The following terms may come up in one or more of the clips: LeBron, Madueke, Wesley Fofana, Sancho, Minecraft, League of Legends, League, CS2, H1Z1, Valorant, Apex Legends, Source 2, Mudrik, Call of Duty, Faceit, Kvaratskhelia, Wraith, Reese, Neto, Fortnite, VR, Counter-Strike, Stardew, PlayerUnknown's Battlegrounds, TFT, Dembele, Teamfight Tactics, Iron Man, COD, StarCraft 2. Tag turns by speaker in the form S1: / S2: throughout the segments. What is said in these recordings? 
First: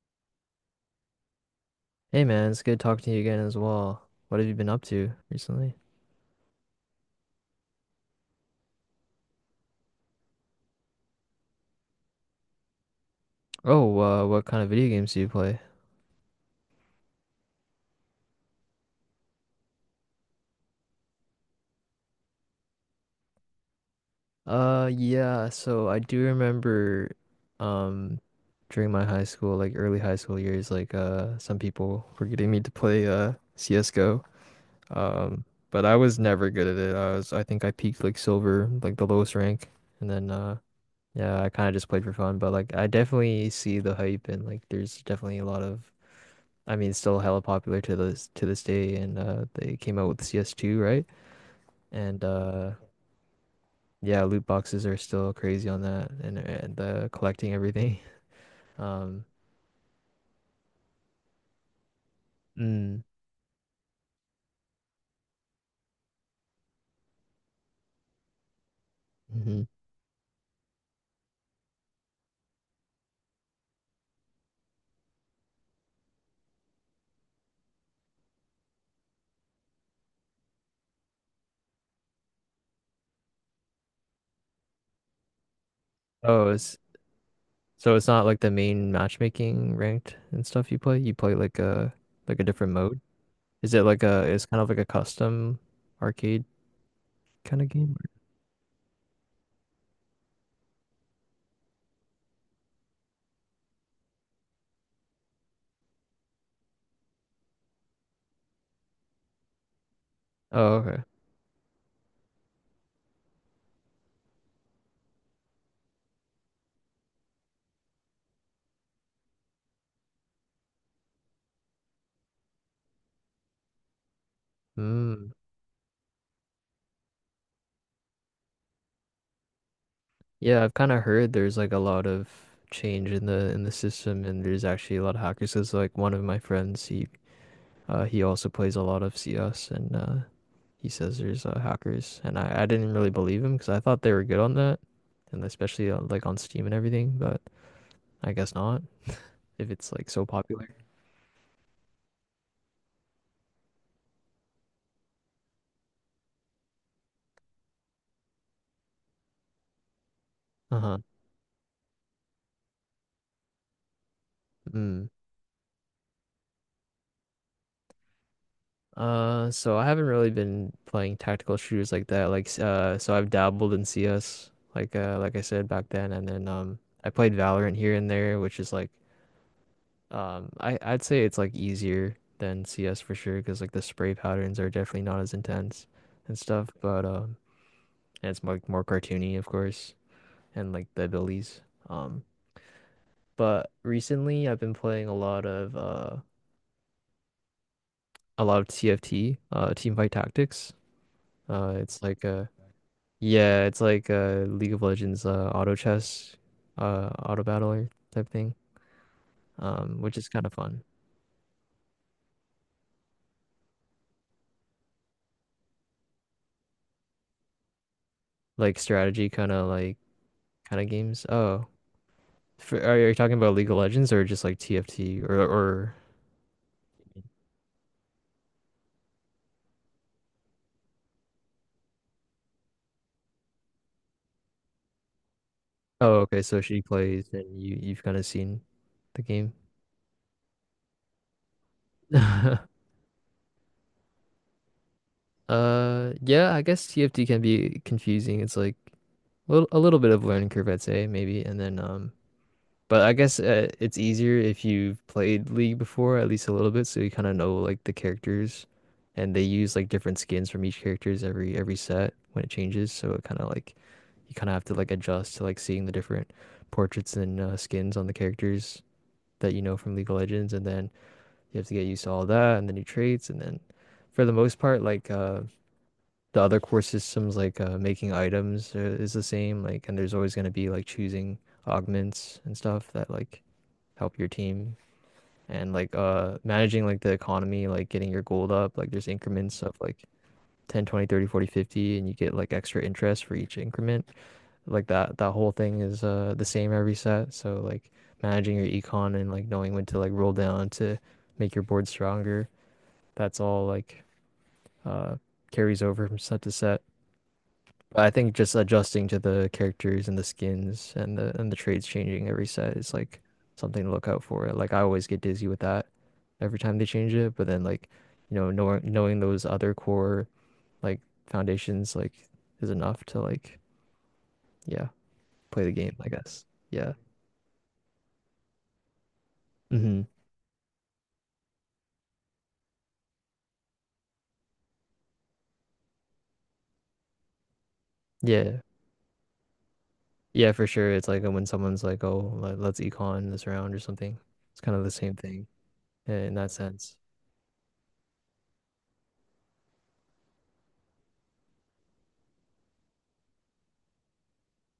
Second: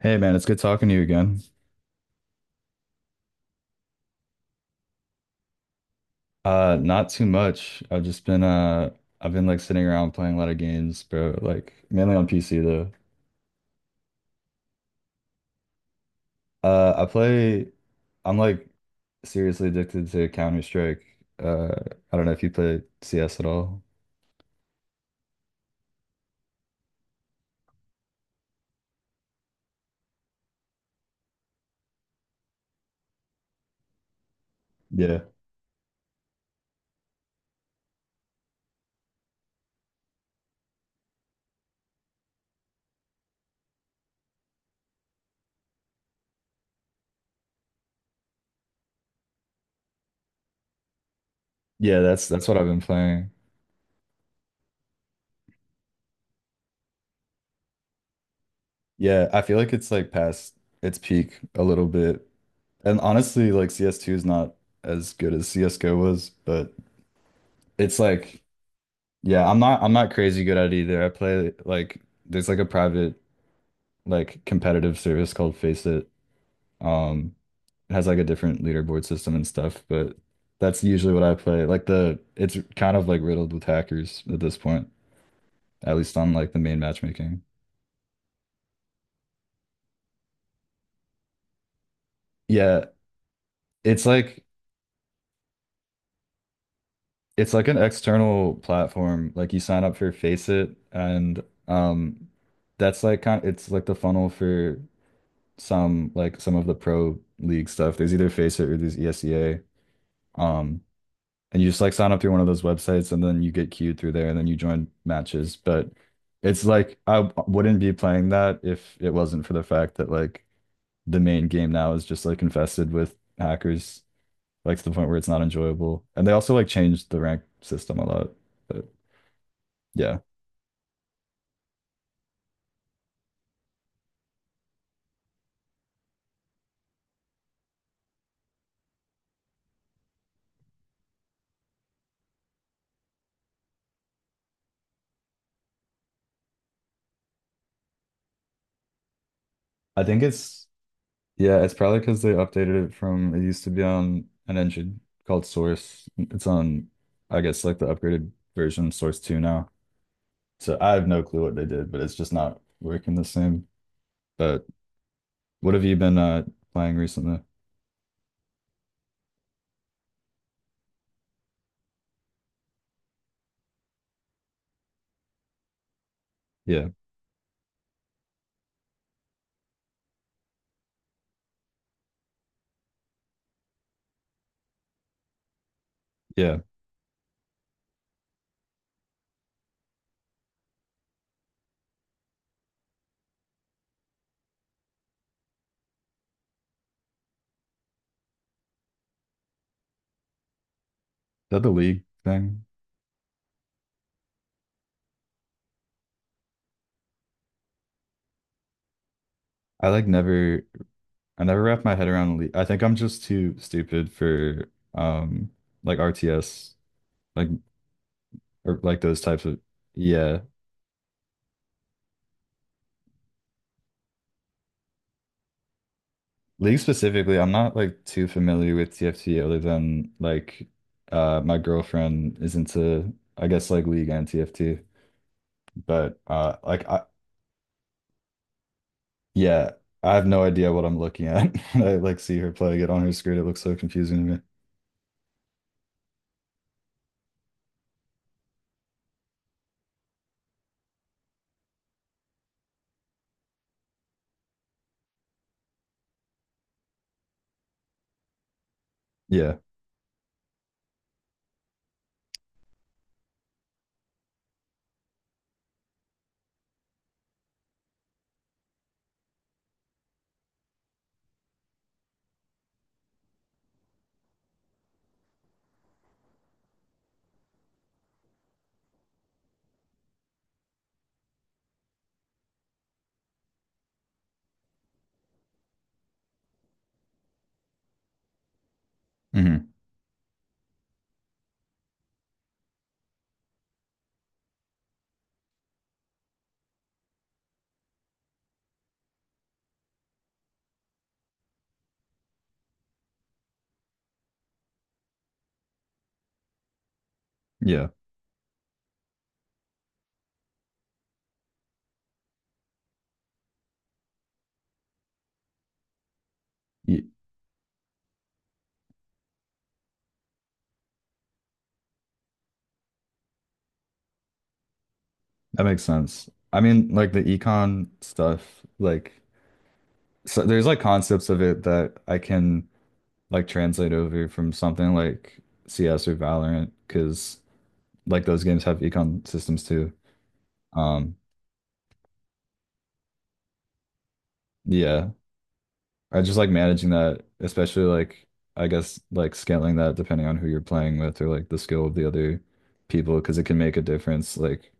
S1: Hey man, it's good talking to you again.
S2: Hey man, it's good talking to you again as well. What have you been up to recently?
S1: Not too much. I've been like sitting around playing a lot of games, bro. Like mainly on PC though.
S2: Oh, what kind of video games do you play?
S1: I play. I'm like seriously addicted to Counter-Strike. Uh, I don't know if you play CS at all.
S2: Yeah, so I do remember, um, during my high school, like early high school years, like, some people were getting me to play, CSGO.
S1: Yeah.
S2: Um, but I was never good at it. I think I peaked like silver, like the lowest rank. And then, yeah, I kind of just played for fun, but like, I definitely see the hype, and like, there's definitely a lot of. I mean, still hella popular to this day, and they came out with CS2, right?
S1: Yeah,
S2: And
S1: that's what I've been playing.
S2: yeah, loot boxes are still crazy on that, and the collecting everything. Um,
S1: Yeah, I feel like it's like past its peak a little bit. And
S2: mm,
S1: honestly, like CS2 is not as good as CS:GO was, but it's like Yeah, I'm
S2: mhm.
S1: not I'm not crazy good at it either. I play like there's like a private like competitive service called Face It. Um it has like a different leaderboard system and stuff, but that's usually what I play. Like the It's kind of like riddled with hackers at this point, at least on
S2: Oh,
S1: like the
S2: it's
S1: main matchmaking.
S2: so it's not like the main matchmaking ranked and stuff you play. You play like a different
S1: Yeah,
S2: mode. Is it like
S1: it's
S2: a?
S1: like
S2: It's kind of like a custom arcade
S1: it's
S2: kind
S1: like
S2: of
S1: an
S2: game.
S1: external platform. Like you sign up for Faceit, and that's like kind it's like the funnel for some of the pro league stuff. There's either Faceit or there's ESEA.
S2: Oh,
S1: Um,
S2: okay.
S1: and you just like sign up through one of those websites and then you get queued through there and then you join matches. But it's like wouldn't be playing that if it wasn't for the fact that like the main game now is just like infested with hackers, like to the point where it's
S2: Hmm.
S1: not enjoyable. And they also like changed the rank system a lot. But yeah,
S2: Yeah, I've kind of heard there's like a lot of change in the system, and there's actually a lot of hackers. 'Cause like one of my friends, he also plays a lot of CS, and he says there's hackers, and I didn't really believe him because I thought they were good on that, and especially like on Steam and everything, but I guess not if it's
S1: I
S2: like
S1: think
S2: so
S1: it's
S2: popular.
S1: Yeah, it's probably because they updated it. From it used to be on an engine called Source. It's on, I guess, like the upgraded version Source 2 now. So I
S2: Uh-huh.
S1: have no clue what they did, but it's just not working the same. But
S2: Mm.
S1: what have you been playing recently?
S2: So I haven't really been playing tactical shooters like that. Like, so I've dabbled in CS, like I said back then, and then
S1: Yeah,
S2: I played Valorant here and there, which is like, I'd say it's like easier than CS for sure, because like the spray patterns are definitely not as intense and
S1: yeah. Is
S2: stuff, but and it's more cartoony, of course, and like the abilities. Um, but recently I've been playing a lot of TFT, Teamfight Tactics.
S1: that the league
S2: It's like
S1: thing?
S2: yeah, it's like League of Legends, auto chess, auto battler type thing.
S1: I like
S2: Which is kind of
S1: never
S2: fun.
S1: I never wrap my head around the league. I think I'm just too stupid for um like RTS, like
S2: Like
S1: or like those
S2: strategy,
S1: types
S2: kind
S1: of,
S2: of, like
S1: yeah.
S2: kind of games. Oh, for, are you talking about League of Legends or just like TFT or.
S1: League specifically, I'm not like too familiar with TFT other than like my girlfriend is into, I guess, like League and TFT. But
S2: Oh, okay, so she
S1: like I
S2: plays and you've kind of seen the game.
S1: Yeah, I have no idea what I'm looking at. I like see her playing it on her screen. It looks so confusing to me.
S2: Yeah, I guess TFT can be confusing. It's like a little bit of learning curve I'd say maybe, and then but I guess it's easier if you've played League before, at least a little bit, so you kind of know like the characters, and they
S1: Yeah.
S2: use like different skins from each characters every set when it changes. So it kind of like you kind of have to like adjust to like seeing the different portraits and skins on the characters that you know from League of Legends, and then you have to get used to all that and the new traits, and then for the most part, like the other core systems, like making items is the same, like, and there's always gonna be like choosing augments and stuff that like help your team, and like managing like the economy, like getting your gold up. Like there's increments
S1: Hmm.
S2: of like 10, 20, 30, 40 50, and you get like extra interest for each increment. Like that whole thing is the same every set, so like managing your econ, and like knowing when to like roll down to make your board stronger, that's all like uh carries over from set to set.
S1: Yeah.
S2: But I think just adjusting to the characters and the skins and the trades changing every set is like something to look out for. Like I always get dizzy with that every time they
S1: Ye-
S2: change it, but then like, knowing those other core like foundations like is enough to like yeah, play
S1: That
S2: the
S1: makes
S2: game, I
S1: sense.
S2: guess.
S1: I mean,
S2: Yeah.
S1: like the econ stuff, like
S2: Hmm.
S1: so there's like concepts of it that I can like translate over from something like CS or Valorant, because like those
S2: Yeah.
S1: games have econ systems too.
S2: Yeah, for sure. It's
S1: Um,
S2: like when someone's like, "Oh, let's econ this round or something." It's kind of the
S1: yeah,
S2: same thing
S1: I
S2: in
S1: just like
S2: that
S1: managing
S2: sense.
S1: that, especially like I guess like scaling that depending on who you're playing with or like the skill of the other people, because it can make a difference. Like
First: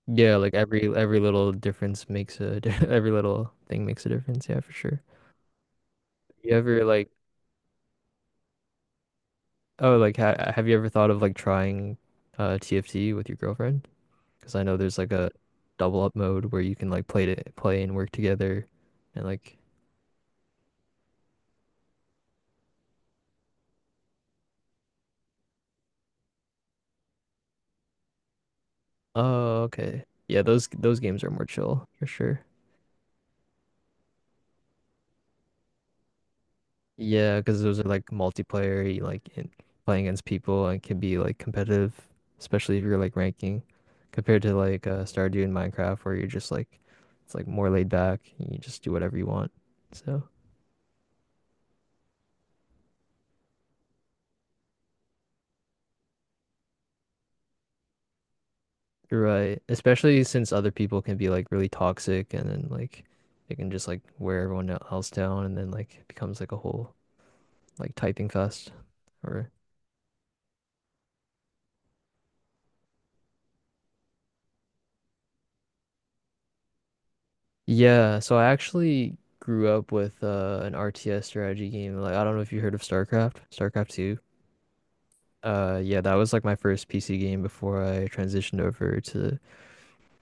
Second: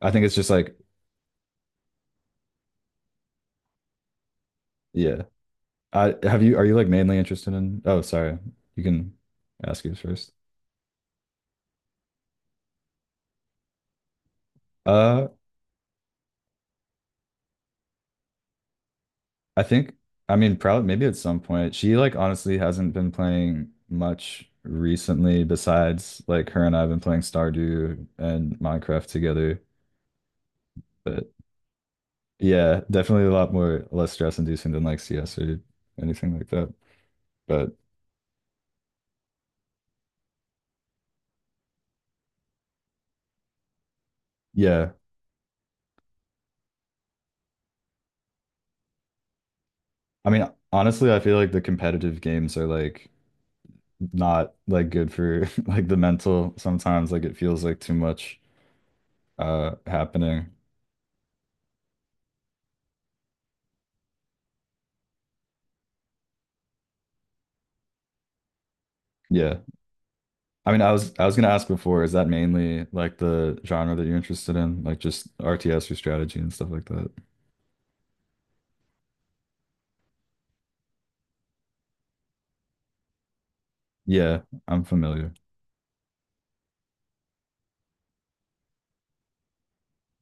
S1: I think it's
S2: Yeah,
S1: just
S2: like
S1: like
S2: every little difference makes every little thing makes a difference. Yeah, for sure.
S1: Yeah. I have
S2: You
S1: you are you
S2: ever
S1: like
S2: like.
S1: mainly interested in? Oh, sorry, you can ask you
S2: Oh, like
S1: first.
S2: ha have you ever thought of like trying TFT with your girlfriend? Because I know there's like
S1: Uh,
S2: a double up mode where you can like play to play and work together, and like.
S1: I think I mean, probably maybe at some point. She like honestly hasn't been playing much recently. Besides, like, her and I've been playing Stardew and Minecraft together.
S2: Oh, okay. Yeah, those games
S1: But
S2: are more chill for sure.
S1: yeah, definitely a lot more less stress inducing than like CS or anything like that.
S2: Yeah, because
S1: But
S2: those are like multiplayer, you like in, playing against people and can be like competitive, especially if you're like ranking, compared to like
S1: yeah,
S2: Stardew and Minecraft, where you're just like it's like more laid back and you just do whatever you want. So
S1: I mean, honestly, I feel like the competitive games are like not like good for like the mental sometimes. Like it feels like too much
S2: you're right, especially
S1: happening.
S2: since other people can be like really toxic and then like they can just like wear everyone else down and then like it becomes like a whole like typing fest or.
S1: Yeah. I mean, I was gonna ask before, is that mainly like the genre that you're interested in? Like just RTS or strategy and stuff like that?
S2: Yeah, so I actually grew up with an RTS strategy game. Like I don't know if you heard of StarCraft, StarCraft 2.
S1: Yeah, I'm familiar.
S2: Yeah, that was like my first PC game before I transitioned over to,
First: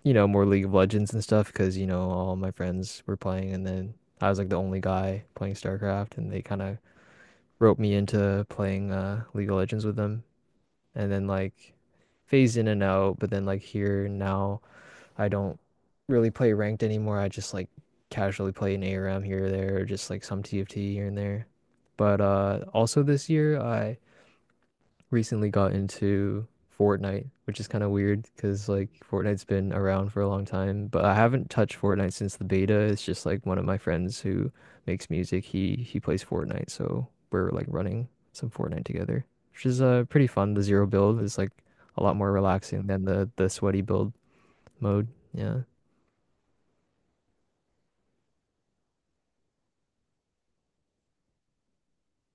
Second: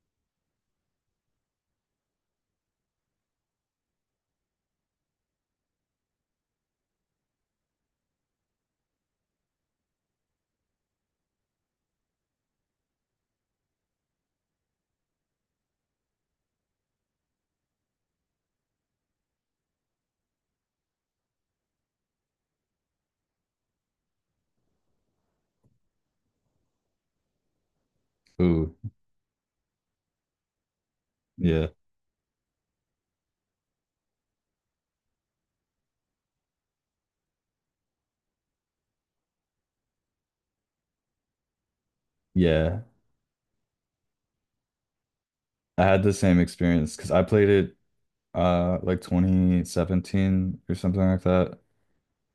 S2: more League of Legends and stuff because, all my friends were playing, and then I was like the only guy playing StarCraft, and they kind of roped me into playing League of Legends with them, and then like phased in and out, but then like here now I don't really play ranked anymore. I just like casually play an ARM here or there, or just like some TFT here and there. But also this year, I recently got into Fortnite, which is kind of weird because
S1: Ooh,
S2: like Fortnite's been around for a long time, but I haven't
S1: yeah.
S2: touched Fortnite since the beta. It's just like one of my friends who makes music. He plays Fortnite, so we're like running some Fortnite together, which is pretty fun. The zero build is like a lot more
S1: Yeah.
S2: relaxing than the sweaty build mode. Yeah.
S1: I had the same experience because I played it like 2017 or something like that,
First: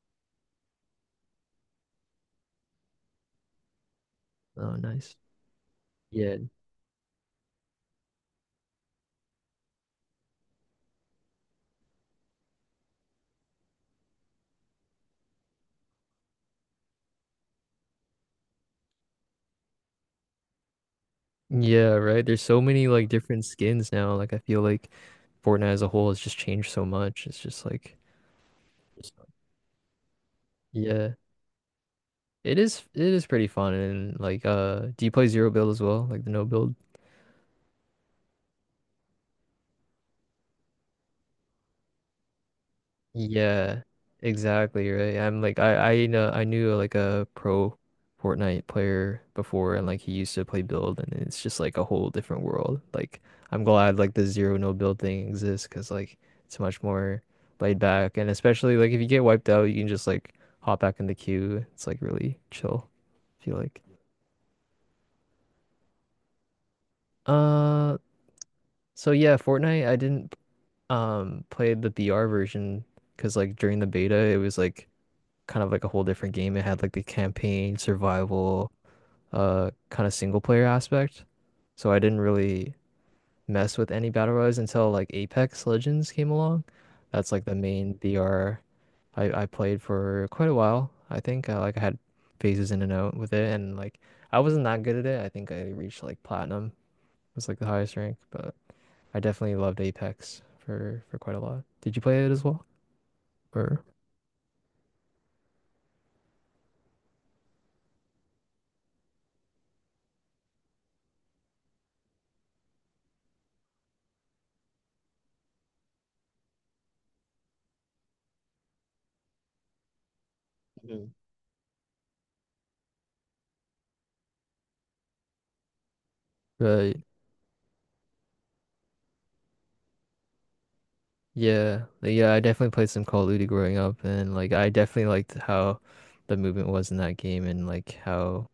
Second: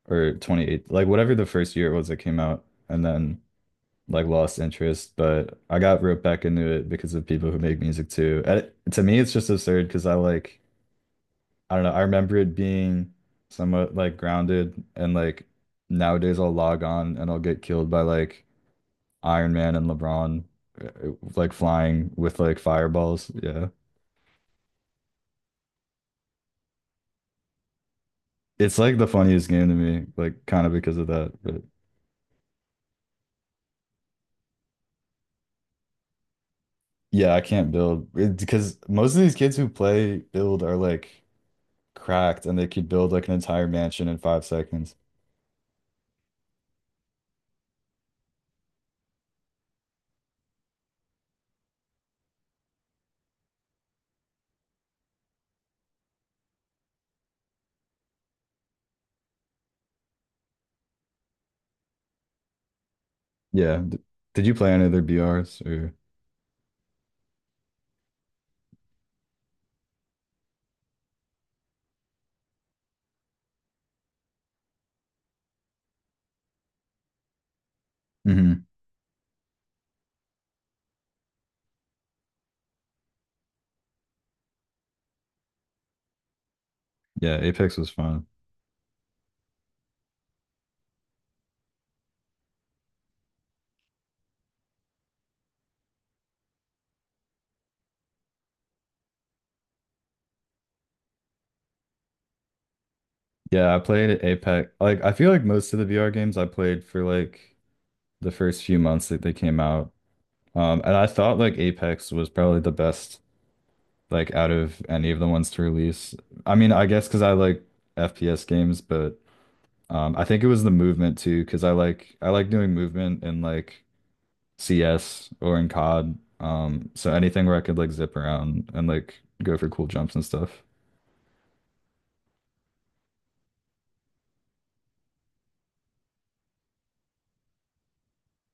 S1: or 28, like whatever the first year it was that came out. And then like lost
S2: Oh,
S1: interest,
S2: nice.
S1: but I got roped
S2: Yeah.
S1: back into it because of people who make music too. And it, to me, it's just absurd because I like, I don't know, I remember it being somewhat like grounded. And like nowadays I'll log on and I'll get killed by like Iron Man and LeBron, like
S2: Yeah,
S1: flying
S2: right.
S1: with
S2: There's
S1: like
S2: so many like
S1: fireballs,
S2: different
S1: yeah.
S2: skins now. Like I feel like Fortnite as a whole has just changed so much. It's just like.
S1: It's like the
S2: It's
S1: funniest game to me, like, kind of because of
S2: Yeah.
S1: that. But
S2: It is pretty fun, and like do you play zero build as well? Like the no build?
S1: yeah, I can't build because most of these kids who play build are like cracked and they could build like an entire
S2: Yeah,
S1: mansion in five
S2: exactly
S1: seconds.
S2: right. I'm like, I know I knew like a pro Fortnite player before, and like he used to play build and it's just like a whole different world. Like I'm glad like the zero no build thing exists because like it's much more laid back, and especially like if you get wiped out you can just like hop back in the queue. It's like really chill, I feel
S1: Yeah.
S2: like.
S1: Did you play any other BRs or?
S2: Uh so yeah, Fortnite I didn't play the VR version because like during the beta it was like kind of like a whole different game. It had like the campaign,
S1: Hmm.
S2: survival, kind of single player aspect. So I didn't really mess with any battle royals until like Apex Legends came along. That's
S1: Yeah,
S2: like the
S1: Apex was
S2: main
S1: fun.
S2: BR. I played for quite a while. I think like I had phases in and out with it, and like I wasn't that good at it. I think I reached like platinum was like the highest rank, but I definitely loved Apex for quite a lot. Did you play it as well,
S1: Yeah, I
S2: or.
S1: played Apex. Like, I feel like most of the VR games I played for like the first few months that they came out. And I thought like Apex was probably the best, like, out of any of the ones to release. I mean, I guess because I like FPS games, but. I think it was the
S2: Mhm.
S1: movement too, because I like doing movement in like CS or in COD.
S2: uh,
S1: So anything where I could like zip around and like go for cool jumps and stuff.
S2: Yeah, like, yeah, I definitely played some Call of Duty growing up, and like I definitely liked how the movement was in that game, and like how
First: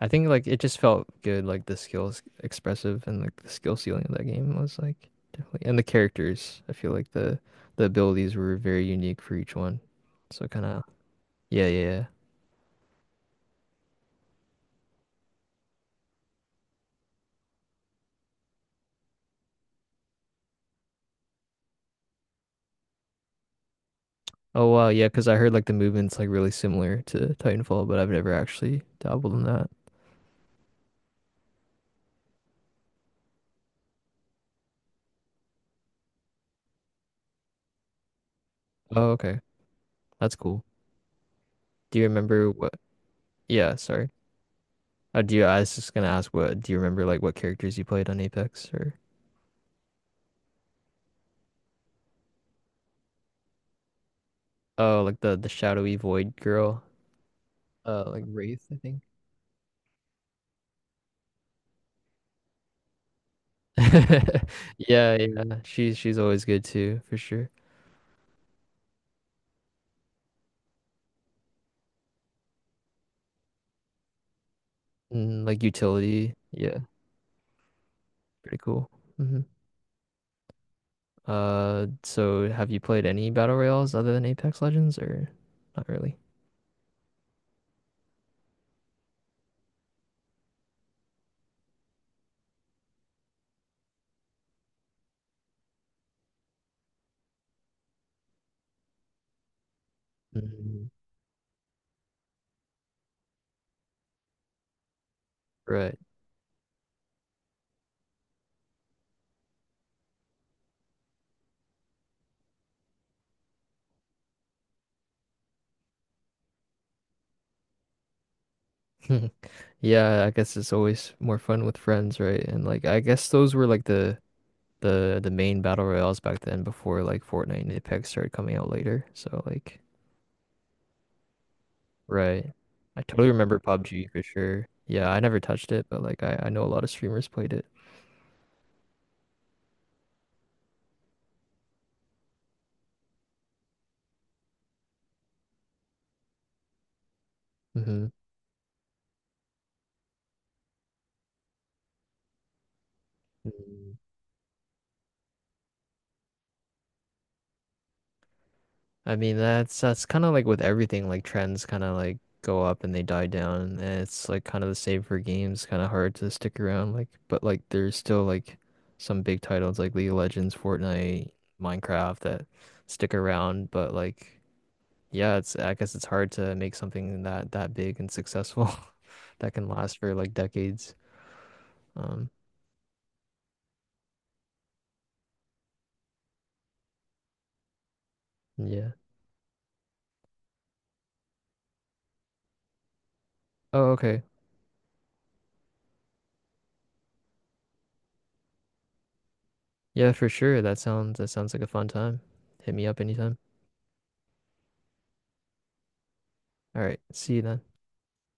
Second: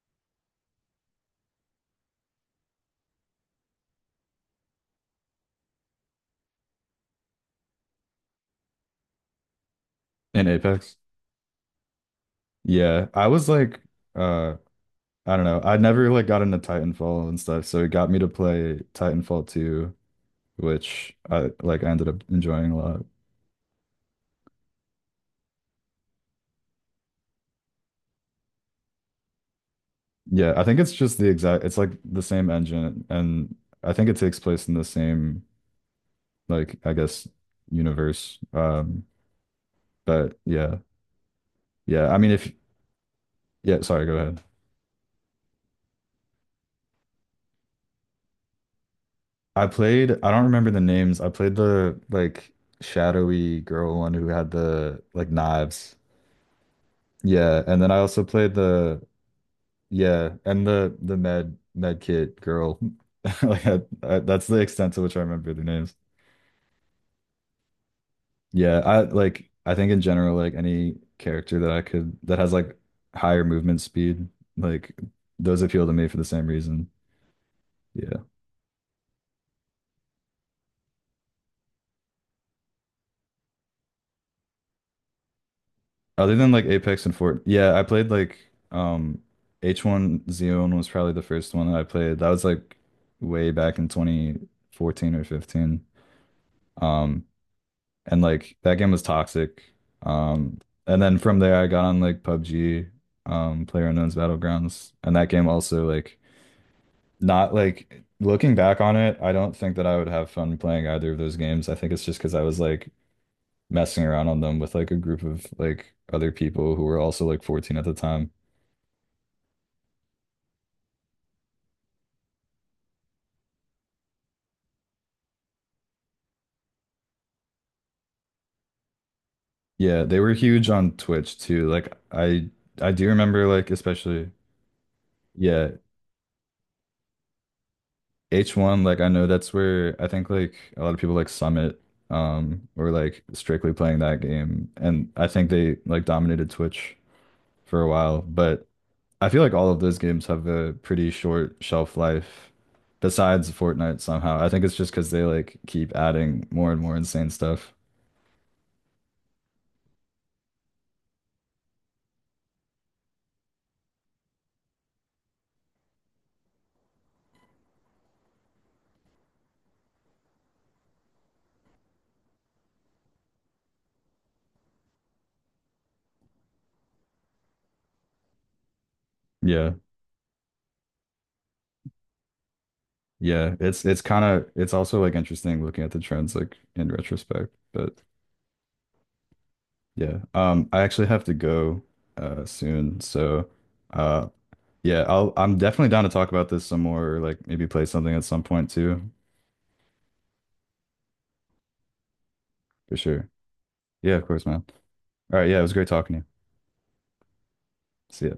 S2: I think like it just felt good, like the skills expressive and like the skill ceiling of that game was like definitely, and the characters. I feel like the abilities were very unique for each one,
S1: In
S2: so kind of.
S1: Apex.
S2: Yeah, yeah. Yeah.
S1: Yeah. I was like uh I don't know. I never like got into Titanfall and stuff, so it got me to play Titanfall 2, which I like I ended up enjoying a lot.
S2: Oh wow, yeah, because I heard like the movement's like really similar to Titanfall, but I've never actually dabbled in that.
S1: Yeah, I think it's just the exact, it's like the same engine. And I think it takes place in the same, like, I guess, universe. Um
S2: Oh okay, that's
S1: But
S2: cool.
S1: yeah,
S2: Do you
S1: yeah. I mean, if
S2: remember what? Yeah,
S1: Yeah, sorry,
S2: sorry.
S1: go ahead.
S2: Oh, do you? I was just gonna ask, what do you remember, like what characters you played on Apex, or.
S1: I played. I don't remember the names. I played the like shadowy girl one who had the
S2: Oh, like
S1: like
S2: the
S1: knives.
S2: shadowy void girl,
S1: Yeah, and then I also
S2: like
S1: played
S2: Wraith, I think.
S1: the, yeah, and the med kit girl. That's the extent to
S2: Yeah,
S1: which I
S2: yeah,
S1: remember the names.
S2: she's always good too, for sure.
S1: Yeah, I like I think in general, like any character that I could, that has like higher movement speed, like those
S2: Like
S1: appeal to me for the
S2: utility,
S1: same
S2: yeah,
S1: reason. Yeah.
S2: pretty cool. Hmm. So have you played any battle royales other than Apex Legends, or not really?
S1: Other than like Apex and Fort, yeah, I played like H1Z1 was probably the first one that I played. That was like way back in 2014 or 15. Um and like that game was toxic. Um
S2: Mm,
S1: and then from there I got on like PUBG, PlayerUnknown's Battlegrounds, and that game also
S2: right.
S1: like, not like, looking back on it, I don't think that I would have fun playing either of those games. I think it's just because I was like messing around on them with like a group of like other people who were also like 14 at the time.
S2: Yeah, I guess it's always more fun with friends, right? And like, I guess those were like the main battle royales back then before like Fortnite and Apex started coming out later. So like.
S1: Yeah, they were huge on Twitch too.
S2: Right.
S1: I
S2: I
S1: do
S2: totally
S1: remember
S2: remember
S1: like
S2: PUBG for
S1: especially,
S2: sure. Yeah, I never
S1: yeah,
S2: touched it, but like I know a lot of streamers played it.
S1: H1, like I know that's where I think like a lot of people like Summit were like strictly playing that game and I think they like dominated Twitch for a
S2: Hmm.
S1: while. But I feel like all of those games have a pretty short shelf life besides Fortnite somehow. I think it's just because they like keep adding more and more insane stuff.
S2: I mean that's kind of like with everything, like trends kind of like go up and they die down, and it's like kind of the same for games, kind of hard to stick around like, but like there's still like some big titles like League of Legends, Fortnite, Minecraft that stick around, but like. Yeah, it's I guess it's hard to make something that big and successful that can
S1: Yeah.
S2: last for like decades. Um,
S1: Yeah, it's kind of, it's also like interesting looking at the trends like in retrospect. But
S2: yeah.
S1: yeah, I actually have to go soon. So
S2: Oh, okay.
S1: uh yeah, I'm definitely down to talk about this some more, or like maybe play something at some point too,
S2: Yeah, for sure. That sounds like a fun time. Hit me
S1: for
S2: up
S1: sure.
S2: anytime.
S1: Yeah, of course, man. All right, yeah, it was great talking to you.
S2: All right. See you then.
S1: See ya.